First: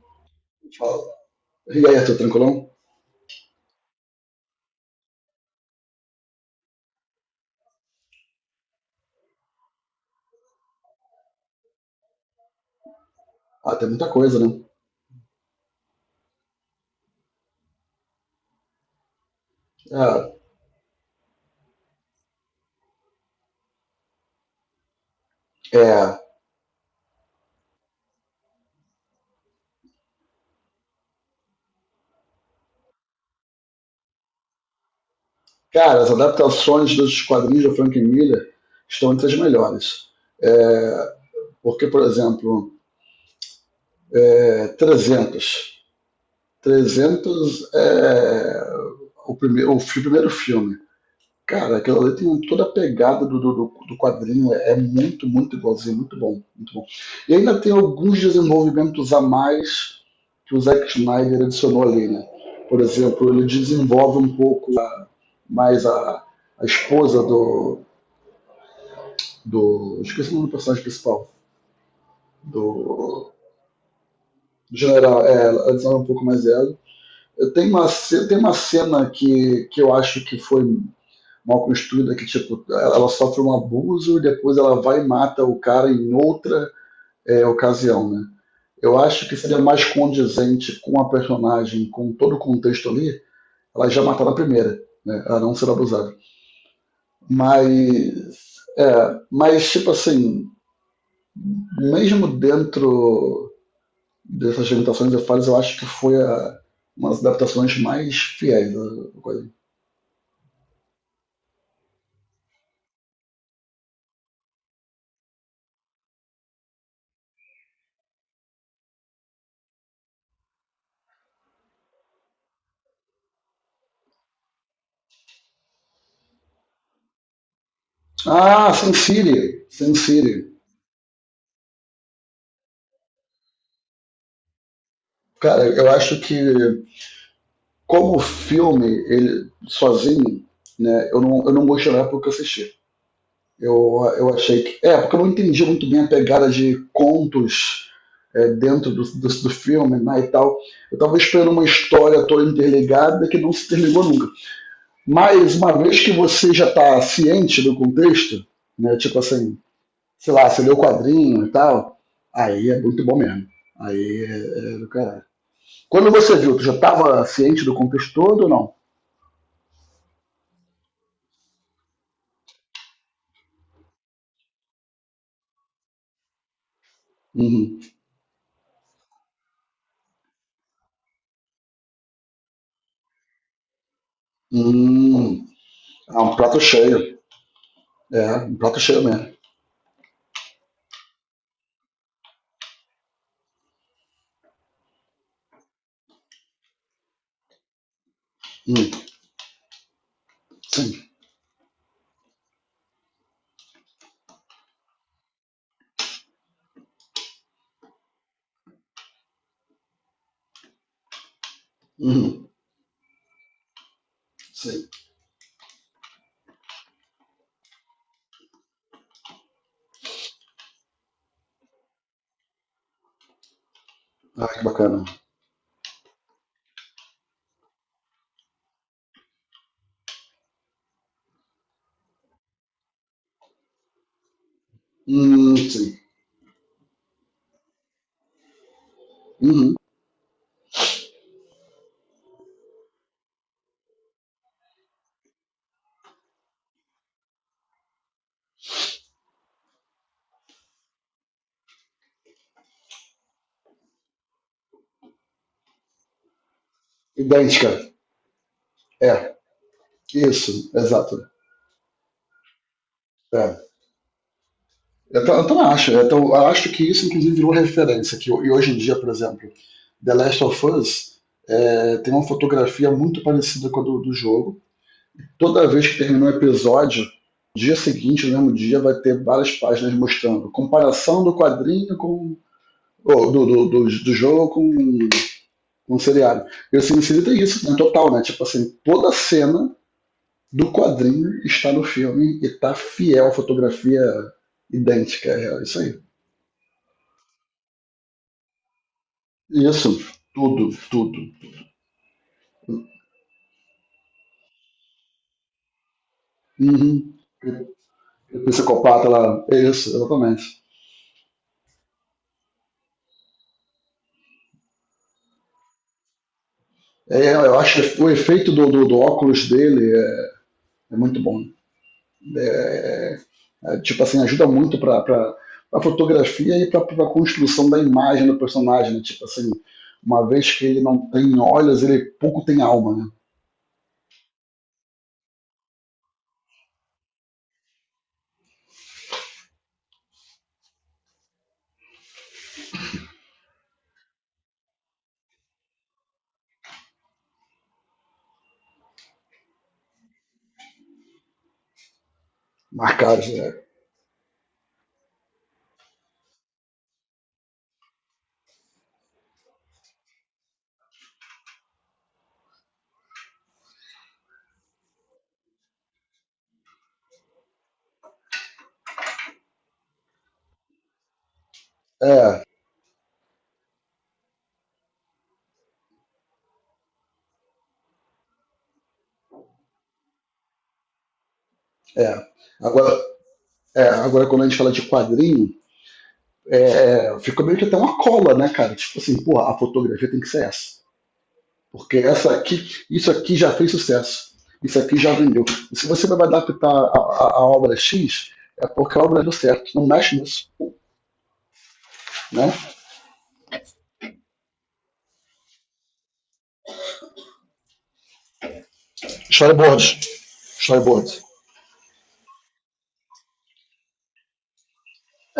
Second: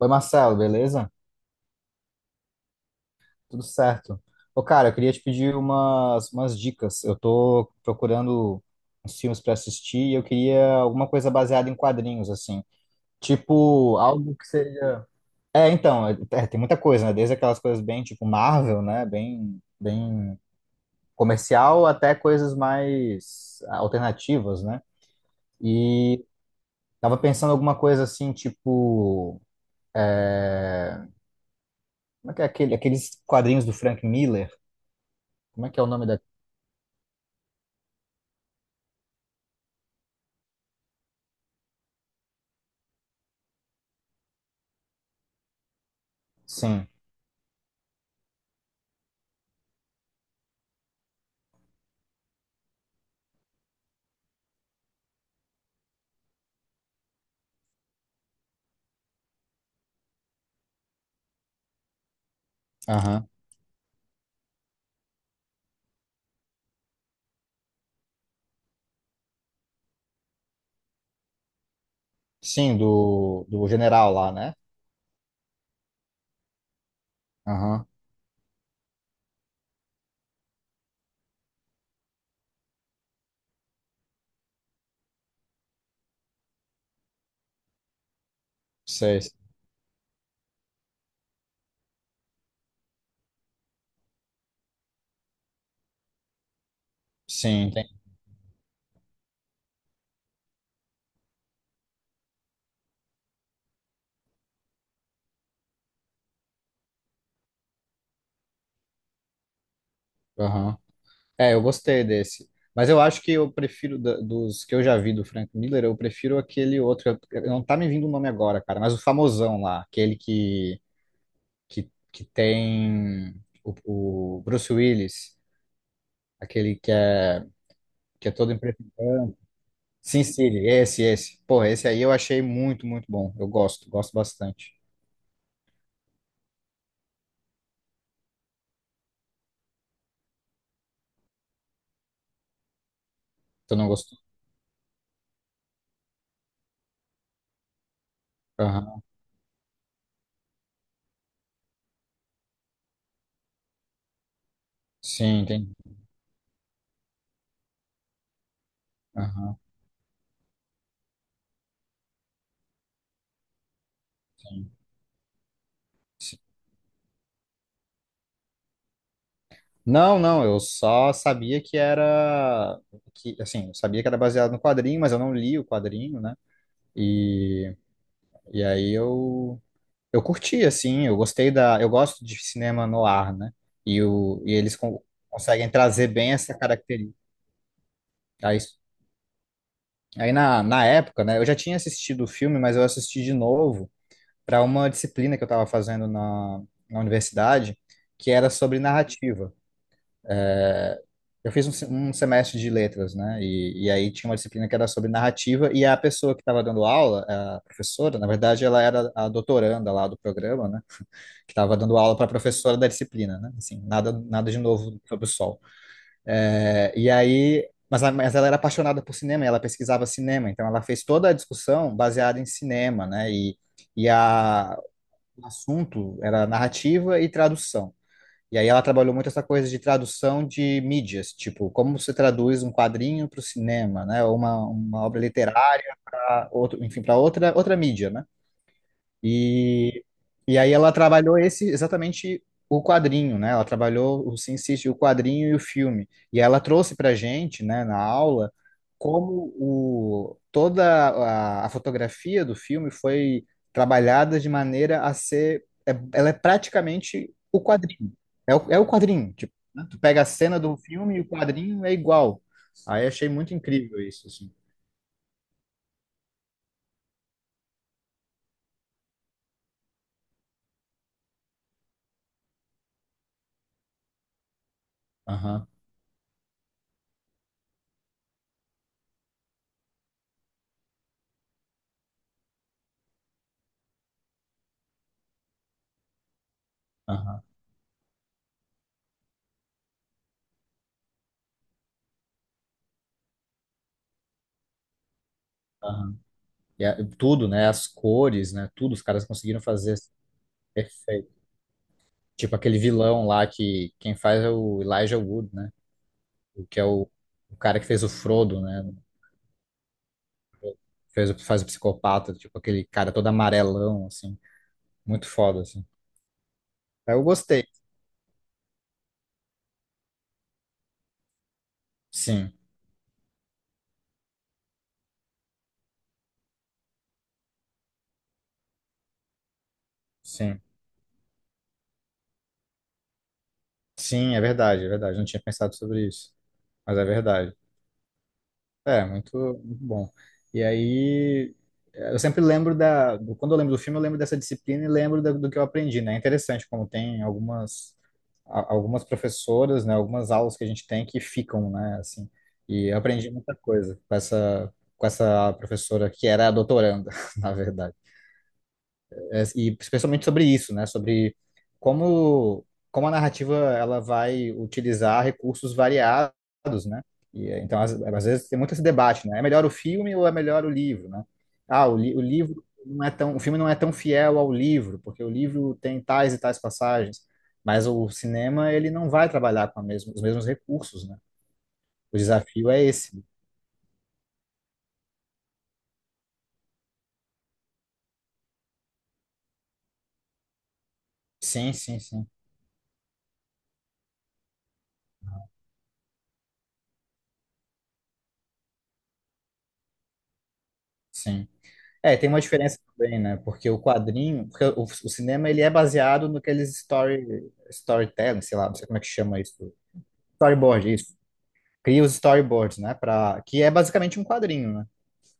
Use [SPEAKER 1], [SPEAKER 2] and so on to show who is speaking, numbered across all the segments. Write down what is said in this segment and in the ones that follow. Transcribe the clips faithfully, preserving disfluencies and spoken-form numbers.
[SPEAKER 1] Oi, Marcelo,
[SPEAKER 2] Fala.
[SPEAKER 1] beleza?
[SPEAKER 2] E aí, Arthur, tranquilão?
[SPEAKER 1] Tudo certo. Ô, cara, eu queria te pedir umas, umas dicas. Eu tô procurando uns filmes pra assistir e eu queria alguma coisa baseada em quadrinhos, assim.
[SPEAKER 2] Ah, tem
[SPEAKER 1] Tipo,
[SPEAKER 2] muita
[SPEAKER 1] algo
[SPEAKER 2] coisa,
[SPEAKER 1] que
[SPEAKER 2] né?
[SPEAKER 1] seja. É, então, é- é, tem muita coisa, né? Desde aquelas coisas bem, tipo, Marvel, né? Bem, bem comercial, até coisas mais alternativas, né?
[SPEAKER 2] É, é,
[SPEAKER 1] E tava pensando alguma coisa assim, tipo. é, Como é que é aquele, aqueles quadrinhos do Frank Miller? Como é que é o
[SPEAKER 2] cara,
[SPEAKER 1] nome?
[SPEAKER 2] as adaptações dos quadrinhos do Frank Miller estão entre as melhores. É, porque, por exemplo, é, trezentos.
[SPEAKER 1] Sim,
[SPEAKER 2] trezentos é o primeiro, o fi- primeiro filme. Cara, aquilo ali tem toda a pegada do, do, do- do quadrinho, é, é muito, muito igualzinho, muito bom, muito bom. E ainda tem alguns desenvolvimentos a mais que o Zack Snyder adicionou ali, né? Por
[SPEAKER 1] aham.
[SPEAKER 2] exemplo, ele desenvolve um pouco mais a, a esposa do, do. Esqueci o nome do personagem principal,
[SPEAKER 1] Sim,
[SPEAKER 2] do,
[SPEAKER 1] do, do general lá, né?
[SPEAKER 2] do general, é, ela desenvolve um pouco mais ela. Tem
[SPEAKER 1] Aham.
[SPEAKER 2] uma, ce- tem uma cena que, que eu acho que foi mal construída que tipo ela sofre um abuso e depois ela vai e mata o cara em outra, é, ocasião, né? Eu
[SPEAKER 1] Sei.
[SPEAKER 2] acho que seria mais condizente com a personagem, com todo o contexto ali, ela já matar na primeira, né? Ela não ser abusada.
[SPEAKER 1] Sim, tem.
[SPEAKER 2] Mas é, mas tipo assim, mesmo dentro dessas limitações e falhas, eu acho que foi a, uma das adaptações mais fiéis da coisa.
[SPEAKER 1] Aham. É, eu gostei desse. Mas eu acho que eu prefiro, da- dos que eu já vi do Frank Miller, eu prefiro aquele outro. eu- eu- Não tá me vindo o nome agora, cara, mas o famosão lá, aquele que, que, que tem o, o Bruce Willis, aquele que é, que é todo em
[SPEAKER 2] Ah,
[SPEAKER 1] preto
[SPEAKER 2] Sin
[SPEAKER 1] e branco.
[SPEAKER 2] City, Sin
[SPEAKER 1] Sin
[SPEAKER 2] City.
[SPEAKER 1] City, esse, esse. Porra, esse aí eu achei muito, muito bom. Eu gosto, gosto bastante.
[SPEAKER 2] Cara, eu acho que, como filme, ele sozinho, né, eu não, eu não gostei na época que eu assisti.
[SPEAKER 1] Tu não
[SPEAKER 2] Eu,
[SPEAKER 1] gostou?
[SPEAKER 2] eu achei que. É, porque eu não entendi muito bem a pegada de contos, é, dentro do,
[SPEAKER 1] Aham.
[SPEAKER 2] do, do filme, né, e tal. Eu tava esperando uma história toda interligada que não se terminou nunca.
[SPEAKER 1] Sim,
[SPEAKER 2] Mas
[SPEAKER 1] tem.
[SPEAKER 2] uma vez que você já tá ciente do contexto, né, tipo
[SPEAKER 1] Aham,
[SPEAKER 2] assim, sei lá, você lê o quadrinho e tal, aí é muito bom mesmo. Aí
[SPEAKER 1] sim,
[SPEAKER 2] é, é do caralho. Quando você
[SPEAKER 1] sim.
[SPEAKER 2] viu, tu já tava ciente do contexto todo ou não?
[SPEAKER 1] Não, não, eu só sabia que era que assim, eu sabia que era baseado no quadrinho, mas eu não li o quadrinho, né? E,
[SPEAKER 2] Uhum.
[SPEAKER 1] e aí eu eu curti assim, eu gostei da, eu gosto de cinema noir, né? E o e eles con-
[SPEAKER 2] Hum,
[SPEAKER 1] conseguem trazer
[SPEAKER 2] é
[SPEAKER 1] bem
[SPEAKER 2] um prato
[SPEAKER 1] essa característica.
[SPEAKER 2] cheio. É, um
[SPEAKER 1] Aí,
[SPEAKER 2] prato cheio mesmo.
[SPEAKER 1] aí na, na época, né, eu já tinha assistido o filme, mas eu assisti de novo para uma disciplina que eu estava fazendo na, na universidade, que era sobre
[SPEAKER 2] Hum,
[SPEAKER 1] narrativa.
[SPEAKER 2] sim.
[SPEAKER 1] Eu fiz um, se- um semestre de letras, né? E, e aí tinha uma disciplina que era sobre narrativa, e a pessoa que estava dando aula, a professora, na verdade, ela era a doutoranda lá do programa, né? Que estava dando aula para a
[SPEAKER 2] Uhum,
[SPEAKER 1] professora da disciplina, né? Assim, nada, nada de
[SPEAKER 2] sim.
[SPEAKER 1] novo sobre o sol. É, e aí, mas, a- mas ela era apaixonada por cinema, e ela pesquisava cinema, então ela fez toda a discussão baseada em cinema, né? E, e
[SPEAKER 2] Ah, que
[SPEAKER 1] a,
[SPEAKER 2] bacana.
[SPEAKER 1] o assunto era narrativa e tradução. E aí ela trabalhou muito essa coisa de tradução de mídias, tipo, como você traduz um quadrinho para o cinema, né? Ou uma, uma obra
[SPEAKER 2] Hum, sim.
[SPEAKER 1] literária, outro, enfim, para outra, outra mídia, né?
[SPEAKER 2] Uhum.
[SPEAKER 1] E, e aí ela trabalhou esse exatamente o quadrinho, né? Ela trabalhou o Sin City, o quadrinho e o filme. E ela trouxe para gente, né, na aula, como o, toda a, a fotografia do filme foi trabalhada de maneira a ser, é- ela é praticamente o
[SPEAKER 2] Idêntica.
[SPEAKER 1] quadrinho. É o, é o quadrinho,
[SPEAKER 2] É,
[SPEAKER 1] tipo, né? Tu pega a cena
[SPEAKER 2] isso,
[SPEAKER 1] do
[SPEAKER 2] exato.
[SPEAKER 1] filme e o quadrinho é igual. Aí achei muito
[SPEAKER 2] É.
[SPEAKER 1] incrível isso, assim.
[SPEAKER 2] Eu, ta- eu também acho. Eu, ta- eu acho que isso, inclusive, virou referência. Que, ho- e hoje em dia, por exemplo, The Last of Us, é, tem uma fotografia muito parecida com a do, do jogo.
[SPEAKER 1] Aham,
[SPEAKER 2] Toda vez que terminar um episódio, dia seguinte, no mesmo dia, vai ter várias páginas mostrando comparação do quadrinho com, ou do, do, do, do jogo com, com o seriado. E o Sin City tem
[SPEAKER 1] aham,
[SPEAKER 2] isso, né? Total, né? Tipo assim, toda cena do quadrinho está no filme e tá fiel à fotografia idêntica. É isso aí.
[SPEAKER 1] aham. E a- tudo, né? As cores, né? Tudo, os caras conseguiram
[SPEAKER 2] Isso,
[SPEAKER 1] fazer assim,
[SPEAKER 2] tudo, tudo.
[SPEAKER 1] perfeito. Tipo aquele vilão lá que quem faz é o Elijah Wood, né? O que é o,
[SPEAKER 2] Uhum.
[SPEAKER 1] o cara que fez o
[SPEAKER 2] O
[SPEAKER 1] Frodo, né?
[SPEAKER 2] psicopata lá, é isso, exatamente.
[SPEAKER 1] Fez, o- faz o psicopata, tipo aquele cara todo amarelão, assim. Muito foda, assim. Aí eu
[SPEAKER 2] É, eu
[SPEAKER 1] gostei.
[SPEAKER 2] acho que o efeito do, do, do óculos dele é, é muito bom, né?
[SPEAKER 1] Sim,
[SPEAKER 2] É, tipo assim, ajuda muito para a fotografia e para a construção da imagem do personagem, né? Tipo assim, uma vez
[SPEAKER 1] sim.
[SPEAKER 2] que ele não tem olhos, ele pouco tem alma, né?
[SPEAKER 1] Sim, é verdade, é verdade. Não tinha pensado sobre isso, mas é verdade. É, muito, muito bom. E aí, eu sempre lembro da, do- quando eu lembro do filme, eu lembro dessa disciplina e lembro da- do que eu aprendi, né? É interessante como tem algumas, a- algumas professoras, né? Algumas aulas que a gente tem que ficam, né? Assim, e eu aprendi
[SPEAKER 2] Marcados,
[SPEAKER 1] muita
[SPEAKER 2] né?
[SPEAKER 1] coisa com essa, com essa professora que era a doutoranda, na verdade é, e especialmente sobre isso, né? Sobre como, como a narrativa ela vai utilizar recursos variados, né? E, é, então, às, às vezes, tem muito esse debate, né? É melhor o filme ou é melhor o livro, né? Ah, o, li, o
[SPEAKER 2] É,
[SPEAKER 1] livro não é tão, o filme não é tão fiel ao livro, porque o livro tem tais e tais passagens, mas o cinema, ele não vai trabalhar com a mesma, os mesmos recursos, né? O
[SPEAKER 2] é.
[SPEAKER 1] desafio é
[SPEAKER 2] Agora,
[SPEAKER 1] esse.
[SPEAKER 2] é, agora, quando a gente fala de quadrinho, é, é, fica meio que até uma cola, né, cara? Tipo assim, porra, a fotografia tem que ser essa.
[SPEAKER 1] Sim,
[SPEAKER 2] Porque
[SPEAKER 1] sim, sim,
[SPEAKER 2] essa aqui, isso aqui já fez sucesso. Isso aqui já vendeu. E se você vai adaptar a, a, a obra X, é porque a obra deu certo. Não mexe nisso,
[SPEAKER 1] sim. É, tem uma
[SPEAKER 2] né?
[SPEAKER 1] diferença também, né? Porque o quadrinho, porque o, o cinema ele é baseado no que eles story, storytelling, sei lá, não sei como é que chama isso.
[SPEAKER 2] Storyboard.
[SPEAKER 1] Storyboard,
[SPEAKER 2] Storyboard.
[SPEAKER 1] isso. Cria os storyboards, né? Pra, que é basicamente um quadrinho, né?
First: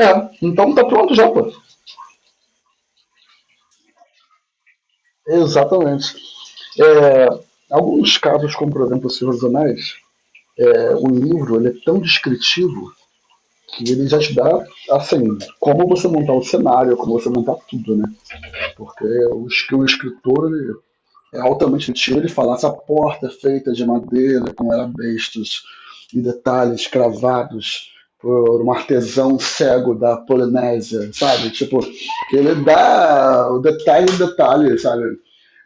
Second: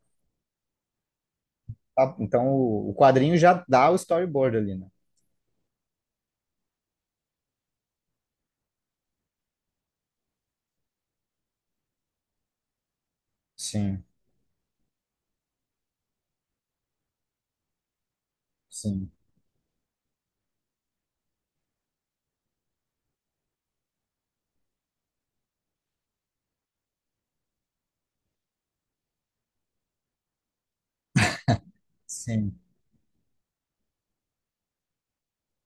[SPEAKER 2] É, então tá pronto já, pô.
[SPEAKER 1] Tá? Então o, o quadrinho já dá o storyboard ali, né?
[SPEAKER 2] Exatamente. É, alguns casos, como por exemplo o Senhor dos Anéis, é, o livro ele é tão descritivo que
[SPEAKER 1] Sim,
[SPEAKER 2] ele já te dá, assim, como você montar o cenário, como você montar tudo, né? Porque
[SPEAKER 1] sim,
[SPEAKER 2] o, es- o escritor, ele, é altamente antigo ele falar essa porta feita de madeira com arabescos e detalhes cravados por um artesão cego da Polinésia, sabe? Tipo, ele
[SPEAKER 1] sim.
[SPEAKER 2] dá o detalhe em detalhe, sabe?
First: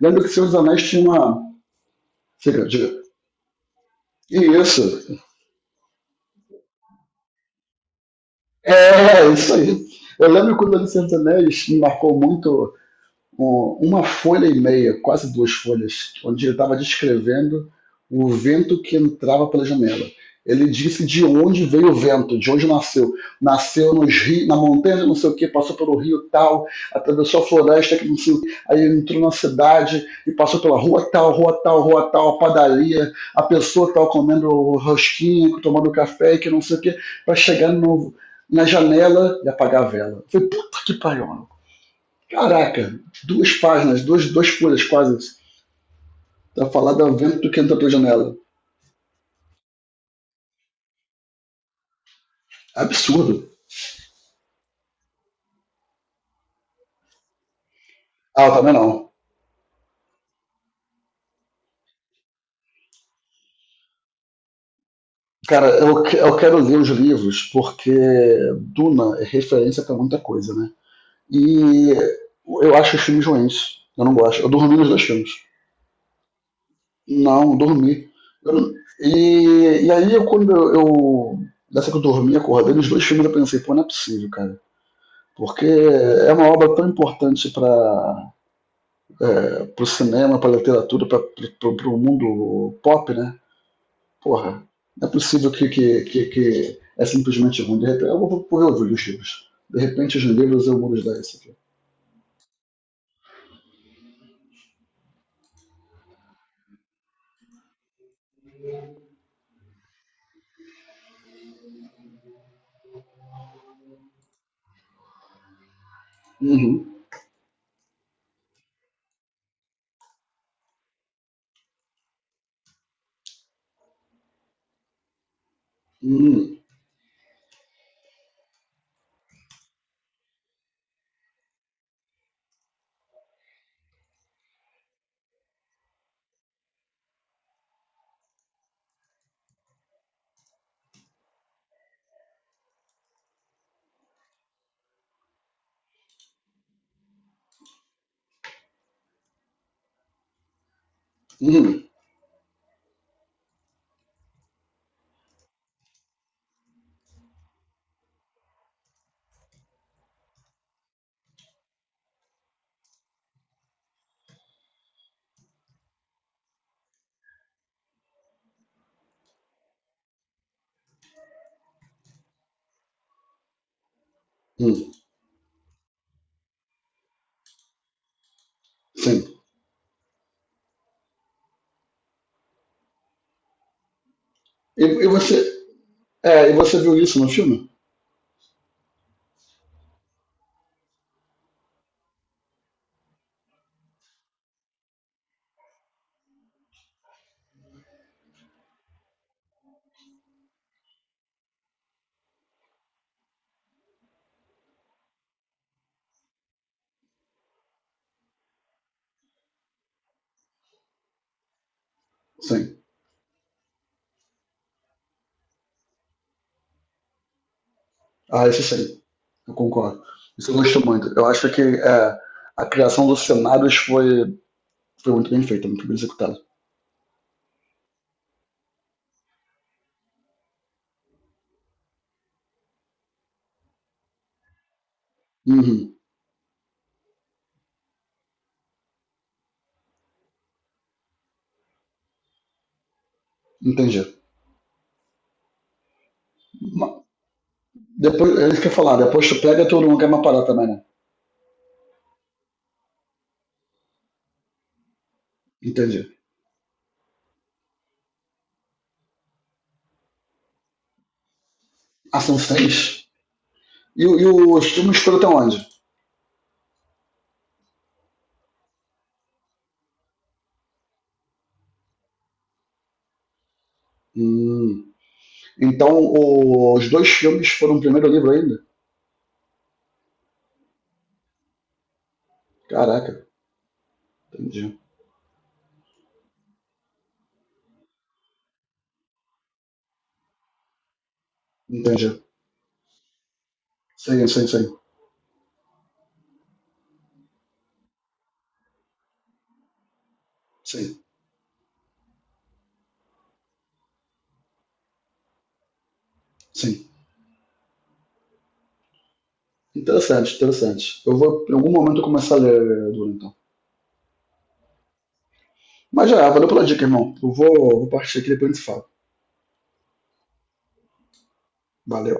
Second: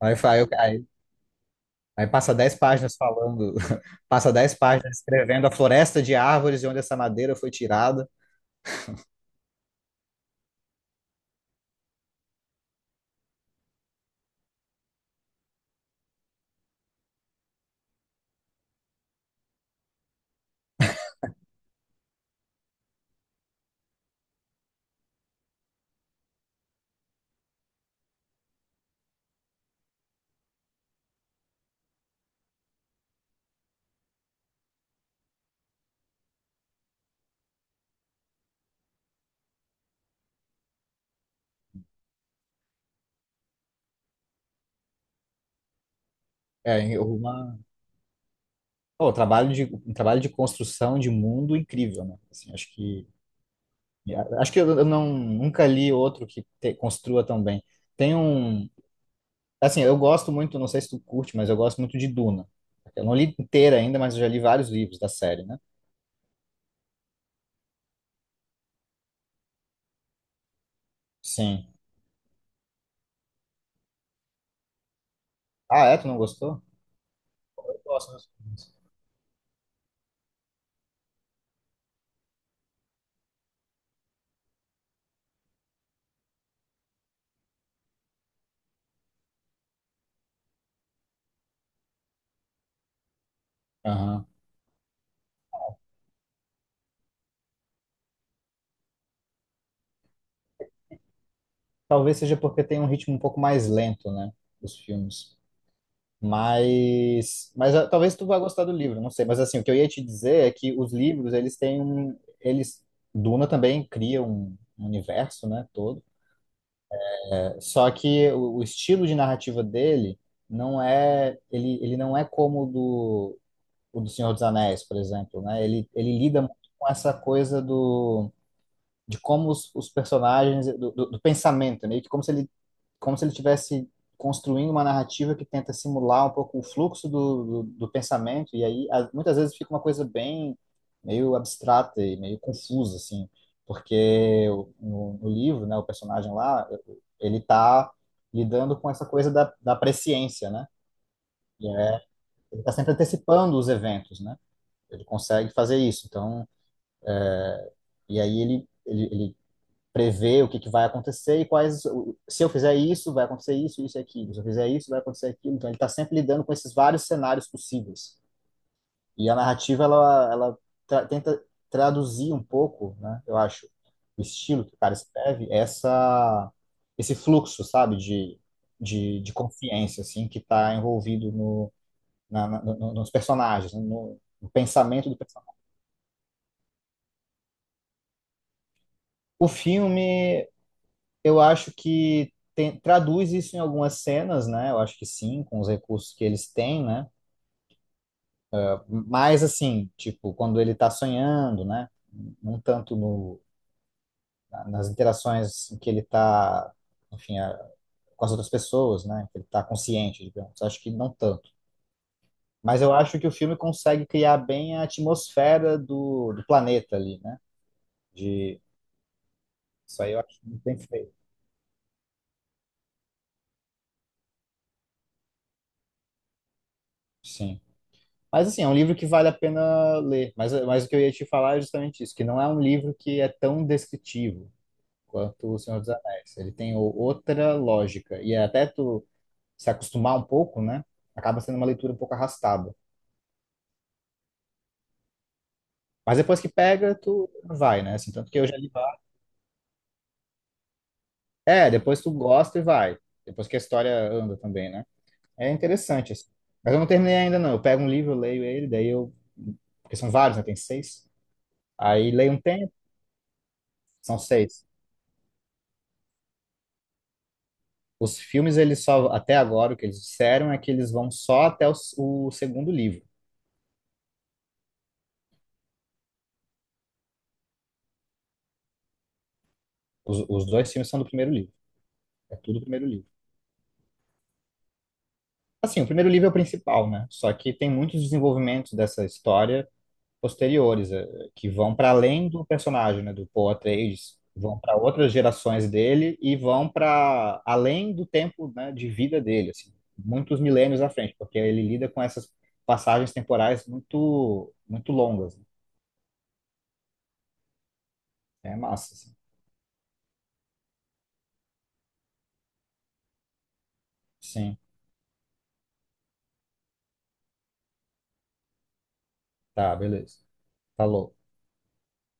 [SPEAKER 1] Aí,
[SPEAKER 2] Lembra que
[SPEAKER 1] fa-
[SPEAKER 2] Senhor
[SPEAKER 1] aí,
[SPEAKER 2] dos
[SPEAKER 1] aí
[SPEAKER 2] Anéis tinha uma...
[SPEAKER 1] aí passa dez
[SPEAKER 2] Fica,
[SPEAKER 1] páginas
[SPEAKER 2] diga.
[SPEAKER 1] falando, passa
[SPEAKER 2] E
[SPEAKER 1] dez
[SPEAKER 2] isso.
[SPEAKER 1] páginas escrevendo a floresta de árvores de onde essa madeira foi tirada.
[SPEAKER 2] É, é isso aí. Eu lembro quando ele Senhor dos Anéis me marcou muito, um- uma folha e meia, quase duas folhas, onde ele estava descrevendo o vento que entrava pela janela. Ele disse de onde veio o vento, de onde nasceu. Nasceu nos rios, na montanha, de não sei o que, passou pelo rio tal, atravessou a floresta, que não sei o quê, aí entrou na cidade e passou pela rua tal, rua tal, rua tal, a padaria, a pessoa tal comendo rosquinha, tomando café, que não sei o que, para chegar no, na janela e apagar a vela. Eu falei, puta que pariu, mano. Caraca, duas páginas, duas, duas folhas quase, pra falar
[SPEAKER 1] É,
[SPEAKER 2] do vento
[SPEAKER 1] uma,
[SPEAKER 2] que entra pela janela.
[SPEAKER 1] pô, um trabalho de, um trabalho de construção de mundo incrível, né? Assim, acho que
[SPEAKER 2] Absurdo.
[SPEAKER 1] acho que eu eu não nunca li outro que te- construa tão bem. Tem
[SPEAKER 2] Ah, eu
[SPEAKER 1] um,
[SPEAKER 2] também não.
[SPEAKER 1] assim, eu gosto muito, não sei se tu curte, mas eu gosto muito de Duna. Eu não li inteira ainda, mas eu já li vários livros da série, né?
[SPEAKER 2] Cara, eu, que- eu quero ler os livros porque Duna é referência pra muita coisa, né?
[SPEAKER 1] Sim.
[SPEAKER 2] E eu acho os filmes ruins. Eu não gosto. Eu dormi nos dois filmes.
[SPEAKER 1] Ah, é? Tu não gostou?
[SPEAKER 2] Não,
[SPEAKER 1] Eu
[SPEAKER 2] dormi.
[SPEAKER 1] gosto dos
[SPEAKER 2] Eu- não-
[SPEAKER 1] filmes.
[SPEAKER 2] e, e aí, eu, quando eu, eu. Dessa que eu dormi, acordei nos dois filmes, eu pensei, pô, não é possível, cara. Porque é uma obra tão importante pra, é, pro cinema, pra literatura, pra, pro, pro mundo pop, né?
[SPEAKER 1] Aham.
[SPEAKER 2] Porra, não é possível que, que, que, que é simplesmente ruim. De repente, eu vou, vou reouvir os livros. De repente, os livros eu vou dar isso aqui.
[SPEAKER 1] Talvez seja porque tem um ritmo um pouco mais lento, né? Dos filmes. Mas, mas ah, talvez tu vá gostar do livro, não sei. Mas assim, o que eu ia te dizer é que os livros, eles têm um, eles, Duna também cria um um universo, né, todo.
[SPEAKER 2] Uhum.
[SPEAKER 1] É, Só que o, o estilo de narrativa dele não é, ele, ele não é como o do, o do Senhor dos Anéis, por exemplo, né? Ele, ele lida muito
[SPEAKER 2] Uhum.
[SPEAKER 1] com essa coisa do, de como os, os personagens, do, do, do pensamento, meio que como se ele como se ele tivesse construindo uma narrativa que tenta simular um pouco o fluxo do, do, do pensamento, e aí a- muitas vezes fica uma coisa bem meio abstrata e meio confusa, assim, porque o- no, no livro, né, o personagem lá, ele tá lidando com essa coisa da, da presciência, né? E
[SPEAKER 2] Uhum.
[SPEAKER 1] é- ele tá sempre antecipando os eventos, né? Ele consegue fazer isso, então, e aí ele, ele, ele prever o que, que vai acontecer e quais. Se eu fizer isso, vai acontecer isso, isso e aquilo. Se eu fizer isso, vai acontecer aquilo. Então, ele está sempre lidando com esses vários cenários possíveis. E a narrativa, ela, ela tra tenta traduzir um pouco, né, eu acho, o estilo que o
[SPEAKER 2] Uhum.
[SPEAKER 1] cara escreve, essa, esse fluxo, sabe, de, de,
[SPEAKER 2] Sim.
[SPEAKER 1] de consciência, assim, que está envolvido no, na, na, no, nos personagens, no, no
[SPEAKER 2] E, e
[SPEAKER 1] pensamento do
[SPEAKER 2] você,
[SPEAKER 1] personagem.
[SPEAKER 2] é, e você viu isso no filme?
[SPEAKER 1] O filme, eu acho que tem- traduz isso em algumas cenas, né? Eu acho que sim, com os recursos que eles têm, né? Mas assim, tipo, quando ele tá sonhando, né? Não tanto no, na- nas interações em que ele tá, enfim, a- com as outras pessoas, né? Que ele tá consciente, digamos. Acho que não tanto.
[SPEAKER 2] Sim.
[SPEAKER 1] Mas eu acho que o filme consegue criar bem a atmosfera do, do planeta ali, né?
[SPEAKER 2] Ah,
[SPEAKER 1] De,
[SPEAKER 2] isso sim. Eu
[SPEAKER 1] isso
[SPEAKER 2] concordo.
[SPEAKER 1] aí eu acho
[SPEAKER 2] Isso eu
[SPEAKER 1] muito bem
[SPEAKER 2] gosto muito.
[SPEAKER 1] feito.
[SPEAKER 2] Eu acho que é, a criação dos cenários foi, foi muito bem feita, muito bem executada.
[SPEAKER 1] Sim. Mas assim, é um livro que vale a pena ler. Mas, mas o que eu ia te falar é justamente isso, que não é um livro que é tão descritivo quanto O Senhor dos
[SPEAKER 2] Uhum.
[SPEAKER 1] Anéis. Ele tem o- outra lógica. E é até tu se acostumar um pouco, né? Acaba sendo uma leitura um pouco arrastada.
[SPEAKER 2] Entendi.
[SPEAKER 1] Mas depois que pega,
[SPEAKER 2] Ma-
[SPEAKER 1] tu vai, né? Assim, tanto
[SPEAKER 2] Depois,
[SPEAKER 1] que eu
[SPEAKER 2] é
[SPEAKER 1] já
[SPEAKER 2] isso que
[SPEAKER 1] li
[SPEAKER 2] eu ia falar,
[SPEAKER 1] vários.
[SPEAKER 2] depois tu pega todo mundo quer uma parada também, né?
[SPEAKER 1] É, depois tu gosta e vai. Depois que a história anda também, né? É interessante,
[SPEAKER 2] Entendi.
[SPEAKER 1] assim. Mas eu não terminei ainda, não. Eu pego um livro, eu leio ele, daí eu. Porque são vários, né? Tem seis. Aí
[SPEAKER 2] Ah,
[SPEAKER 1] leio
[SPEAKER 2] são
[SPEAKER 1] um tempo,
[SPEAKER 2] três? E,
[SPEAKER 1] são
[SPEAKER 2] o- e
[SPEAKER 1] seis.
[SPEAKER 2] os filmes foram até onde?
[SPEAKER 1] Os filmes, eles só, até agora, o que eles disseram é que eles vão só até o, o segundo livro.
[SPEAKER 2] Hum. Então, o- os dois filmes foram o primeiro livro ainda?
[SPEAKER 1] Os, os dois filmes são do primeiro livro. É tudo o primeiro livro.
[SPEAKER 2] Caraca, entendi.
[SPEAKER 1] Assim, o primeiro livro é o principal, né? Só que tem muitos desenvolvimentos dessa história posteriores, eh, que vão para
[SPEAKER 2] Entendi.
[SPEAKER 1] além do personagem, né? Do Paul Atreides,
[SPEAKER 2] Sim, sim,
[SPEAKER 1] vão
[SPEAKER 2] sim.
[SPEAKER 1] para outras gerações dele e vão para além do tempo, né, de vida dele, assim, muitos milênios à
[SPEAKER 2] Sim,
[SPEAKER 1] frente, porque ele lida com essas passagens temporais muito, muito longas, né?
[SPEAKER 2] sim.
[SPEAKER 1] É massa, assim.
[SPEAKER 2] Interessante, interessante. Eu vou, em algum momento, eu começar a ler Duna, então.
[SPEAKER 1] Sim.
[SPEAKER 2] Mas já, é, valeu pela dica, irmão. Eu vou, vou partir aqui depois a gente fala.
[SPEAKER 1] Tá, beleza. Falou.
[SPEAKER 2] Valeu.